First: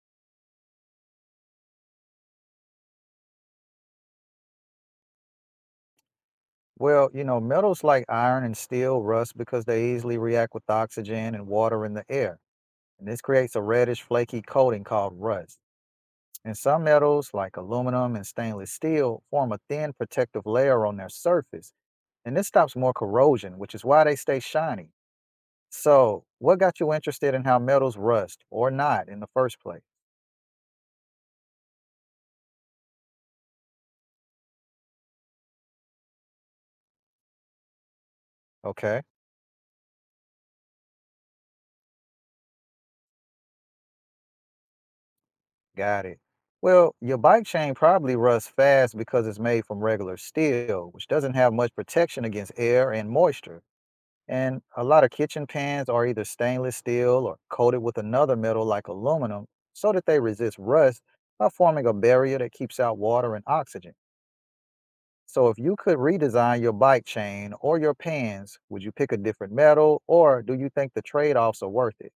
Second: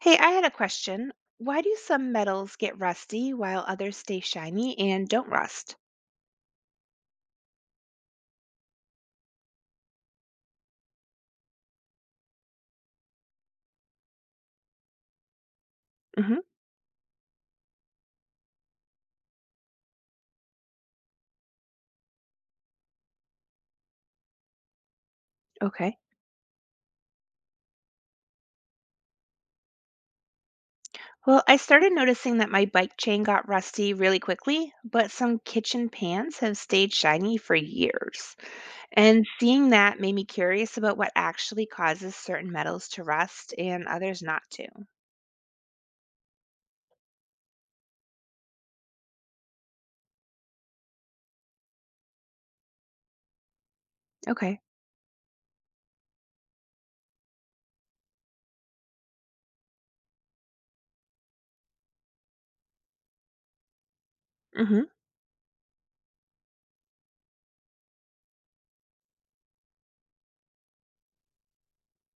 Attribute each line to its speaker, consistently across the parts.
Speaker 1: Hey, I had a question. Why do some metals get rusty while others stay shiny and don't rust?
Speaker 2: Well, you know, metals like iron and steel rust because they easily react with oxygen and water in the air. And this creates a reddish, flaky coating called rust.
Speaker 1: hmm
Speaker 2: And some metals, like aluminum and stainless steel, form a thin protective layer on their surface. And this stops more corrosion, which is why they stay shiny.
Speaker 1: Okay.
Speaker 2: So, what got you interested in how metals rust or not in the first place?
Speaker 1: Well, I started noticing that my bike chain got rusty really quickly, but some kitchen pans have stayed shiny for years.
Speaker 2: Okay.
Speaker 1: And seeing that made me curious about what actually causes certain metals to rust and others not to.
Speaker 2: Got it. Well, your bike chain probably rusts fast because it's made from regular steel, which doesn't have much protection against air and moisture.
Speaker 1: Okay.
Speaker 2: And a lot of kitchen pans are either stainless steel or coated with another metal like aluminum so that they resist rust by forming a barrier that keeps out water and oxygen.
Speaker 1: hmm
Speaker 2: So, if you could redesign your bike chain or your pans, would you pick a different metal or do you think the trade offs are worth it?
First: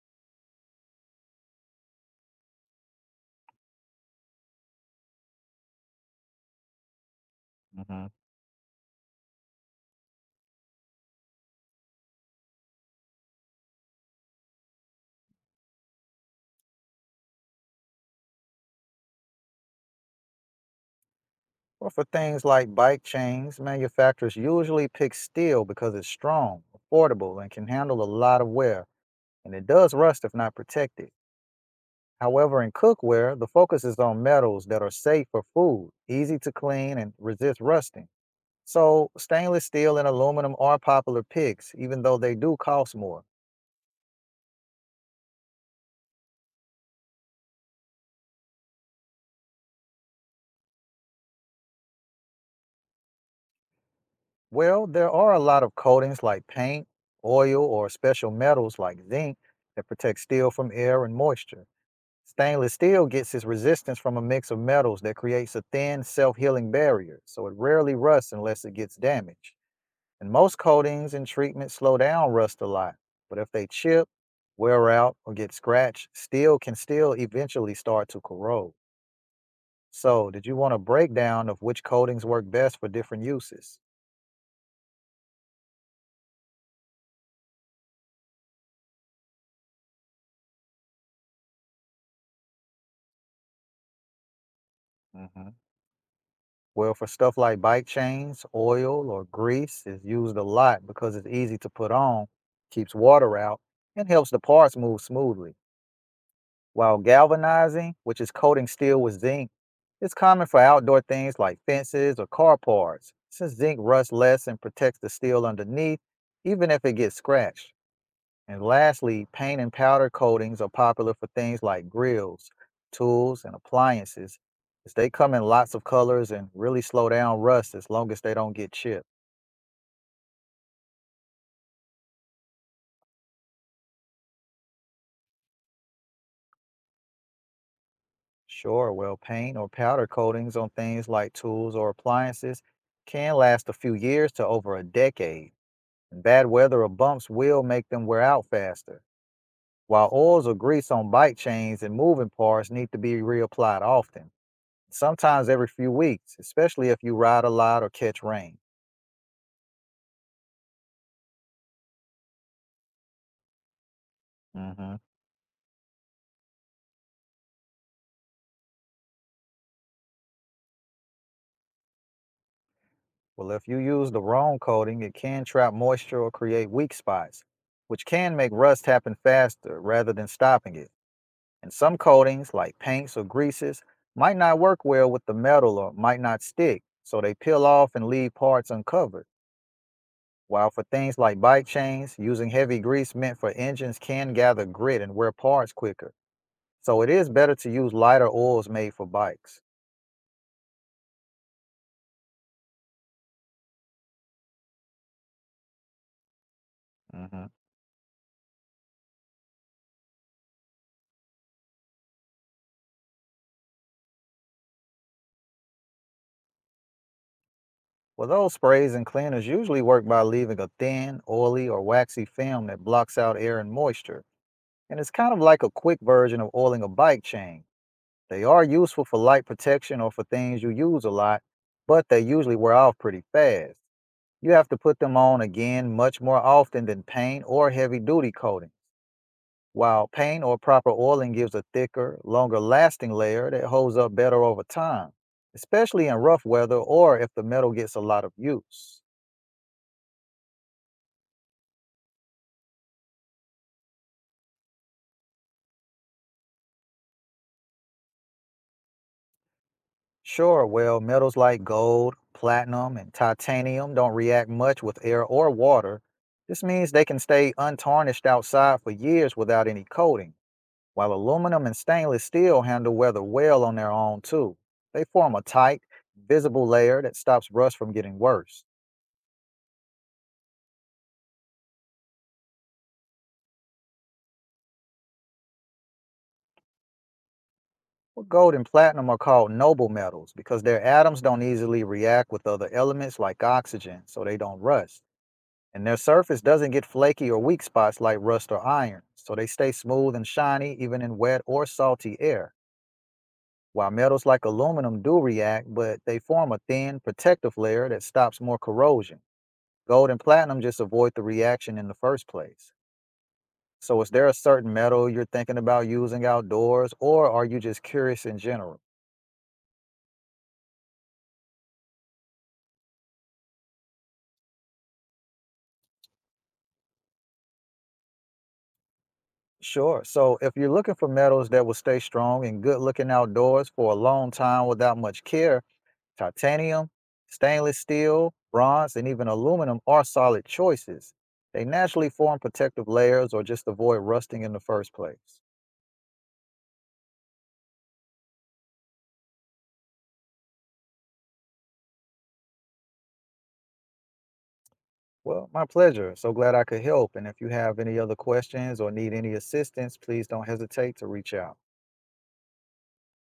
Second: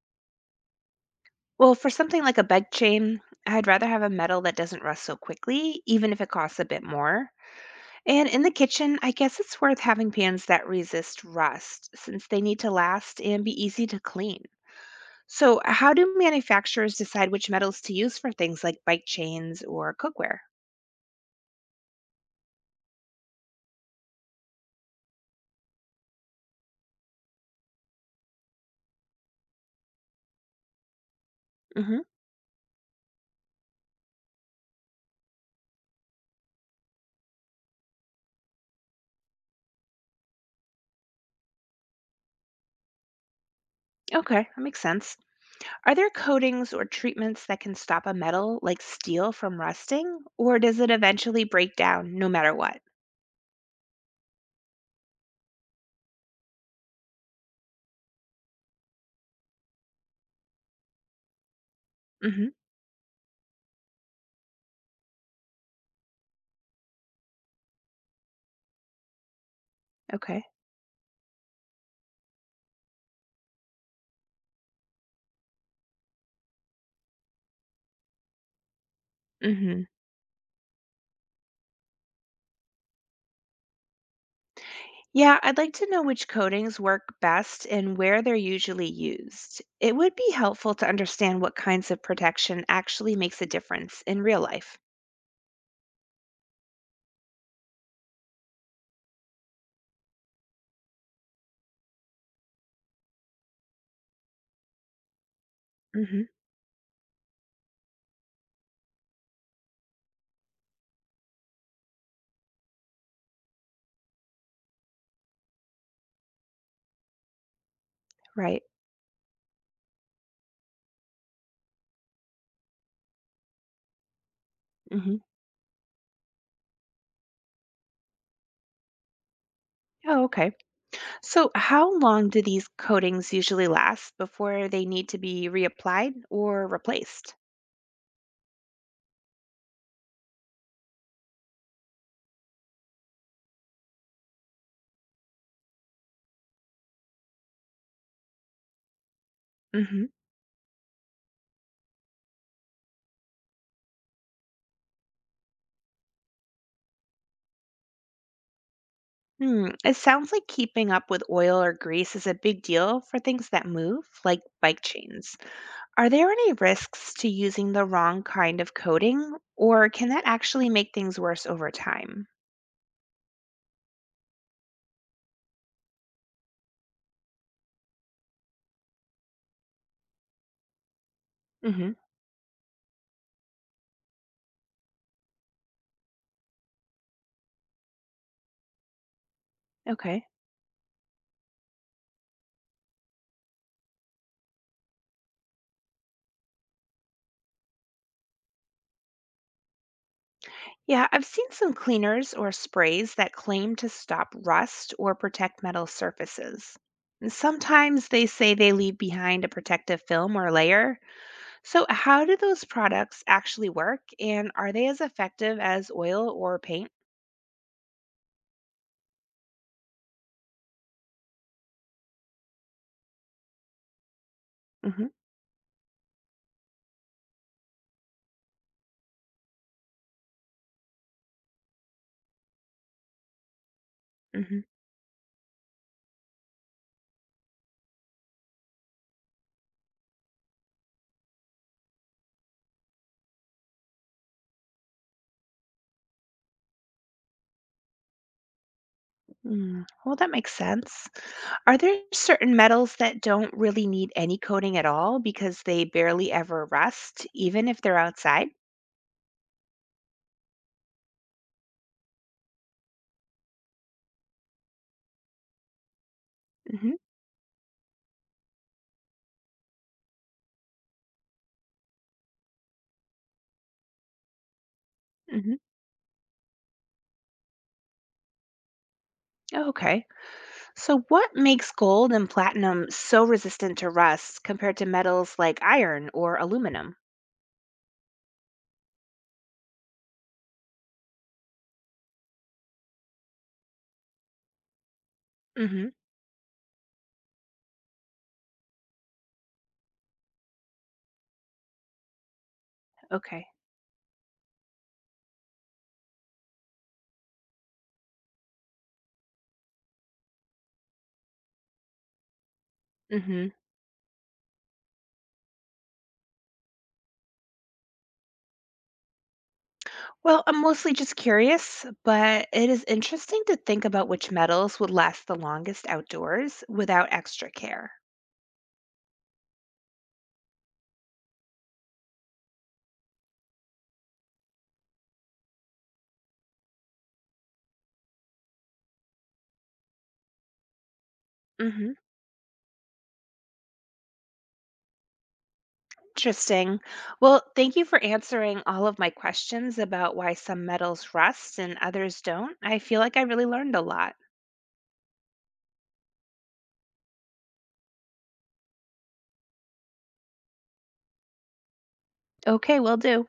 Speaker 1: Well, for something like a bike chain, I'd rather have a metal that doesn't rust so quickly, even if it costs a bit more.
Speaker 2: Mm-hmm.
Speaker 1: And in the kitchen, I guess it's worth having pans that resist rust since they need to last and be easy to clean. So, how do manufacturers decide which metals to use for things like bike chains or cookware?
Speaker 2: Well, for things like bike chains, manufacturers usually pick steel because it's strong, affordable, and can handle a lot of wear, and it does rust if not protected.
Speaker 1: hmm
Speaker 2: However, in cookware, the focus is on metals that are safe for food, easy to clean, and resist rusting. So, stainless steel and aluminum are popular picks, even though they do cost more.
Speaker 1: Okay, that makes sense. Are there coatings or treatments that can stop a metal like steel from rusting, or does it eventually break down no matter what?
Speaker 2: Well, there are a lot of coatings like paint, oil, or special metals like zinc that protect steel from air and moisture.
Speaker 1: hmm
Speaker 2: Stainless steel gets its resistance from a mix of metals that creates a thin, self healing barrier, so it rarely rusts unless it gets damaged. And
Speaker 1: Okay.
Speaker 2: most coatings and treatments slow down rust a lot, but if they chip, wear out, or get scratched, steel can still eventually start to corrode. So, did you want a breakdown of which coatings work best for different uses?
Speaker 1: Yeah, I'd like to know which coatings work best and where they're usually used. It would be helpful to understand what kinds of protection actually makes a difference in real life.
Speaker 2: Mhm. Well, for stuff like bike chains, oil or grease is used a lot because it's easy to put on, keeps water out, and helps the parts move smoothly.
Speaker 1: hmm
Speaker 2: While galvanizing, which is coating steel with zinc, is common for outdoor things like fences or car parts, since zinc rusts less and protects the steel underneath, even if it gets scratched.
Speaker 1: right.
Speaker 2: And lastly, paint and powder coatings are popular for things like grills, tools, and appliances, as they
Speaker 1: hmm
Speaker 2: come in lots of colors and really slow down rust as long as they don't get chipped.
Speaker 1: Oh, okay. So, how long do these coatings usually last before they need to be reapplied or replaced?
Speaker 2: Sure, well, paint or powder coatings on things like tools or appliances can last a few years to over a decade, and bad weather or bumps will make them wear out faster, while
Speaker 1: hmm
Speaker 2: oils or grease on bike chains and moving parts need to be reapplied often, sometimes every few weeks, especially if you ride a lot or catch rain.
Speaker 1: Hmm. It sounds like keeping up with oil or grease is a big deal for things that move, like bike
Speaker 2: Mhm.
Speaker 1: chains. Are there any risks to using the wrong kind of coating, or can that actually make things worse over time?
Speaker 2: Well, if you use the wrong coating, it can trap moisture or create weak spots, which can make rust happen faster rather than stopping it. And
Speaker 1: hmm
Speaker 2: some coatings, like paints or greases, might not work well with the metal or might not stick, so they peel off and leave parts uncovered.
Speaker 1: Okay.
Speaker 2: While for things like bike chains, using heavy grease meant for engines can gather grit and wear parts quicker. So it is better to use lighter oils made for bikes.
Speaker 1: Yeah, I've seen some cleaners or sprays that claim to stop rust or protect metal surfaces. And sometimes they say they leave behind a protective film or layer. So, how do those products actually work, and are they as effective as oil or paint?
Speaker 2: Well, those sprays and cleaners usually work by leaving a thin, oily, or waxy film that blocks out air and moisture. And
Speaker 1: hmm
Speaker 2: it's kind of like a quick version of oiling a bike chain. They are useful for light protection or for things you use a lot, but they usually wear off pretty fast. You
Speaker 1: hmm
Speaker 2: have to put them on again much more often than paint or heavy duty coating, while paint or proper oiling gives a thicker, longer lasting layer that holds up better over time, especially in rough weather or if the metal gets a lot of use.
Speaker 1: Mm. Well, that makes sense. Are there certain metals that don't really need any coating at all because they barely ever rust, even if they're outside?
Speaker 2: Sure, well, metals like gold, platinum, and titanium don't react much with air or water. This means
Speaker 1: hmm
Speaker 2: they can stay untarnished outside for years without any coating, while aluminum and stainless steel handle weather well on their own, too. They form a
Speaker 1: hmm
Speaker 2: tight, visible layer that stops rust from getting worse.
Speaker 1: okay. So, what makes gold and platinum so resistant to rust compared to metals like iron or aluminum?
Speaker 2: Well, gold and platinum are called noble metals because their atoms don't easily react with other elements like oxygen, so they don't rust. And
Speaker 1: hmm
Speaker 2: their surface doesn't get flaky or weak spots like rust or iron, so they stay smooth and shiny even in wet or salty air.
Speaker 1: Okay.
Speaker 2: While metals like aluminum do react, but they form a thin protective layer that stops more corrosion. Gold and platinum just avoid the reaction in the first place.
Speaker 1: hmm
Speaker 2: So, is there a certain metal you're thinking about using outdoors, or are you just curious in general?
Speaker 1: Well, I'm mostly just curious, but it is interesting to think about which metals would last the longest outdoors without extra care.
Speaker 2: Sure. So, if you're looking for metals that will stay strong and good looking outdoors for a long time without much care, titanium, stainless steel, bronze, and even aluminum are solid choices. They naturally form protective layers or just avoid rusting in the first place.
Speaker 1: Interesting. Well, thank you for answering all of my questions about why some metals rust and others don't. I feel like I really learned a lot.
Speaker 2: Well, my pleasure. So glad I could help. And if you have any other questions or need any assistance, please don't hesitate to reach out.
Speaker 1: Okay, will do.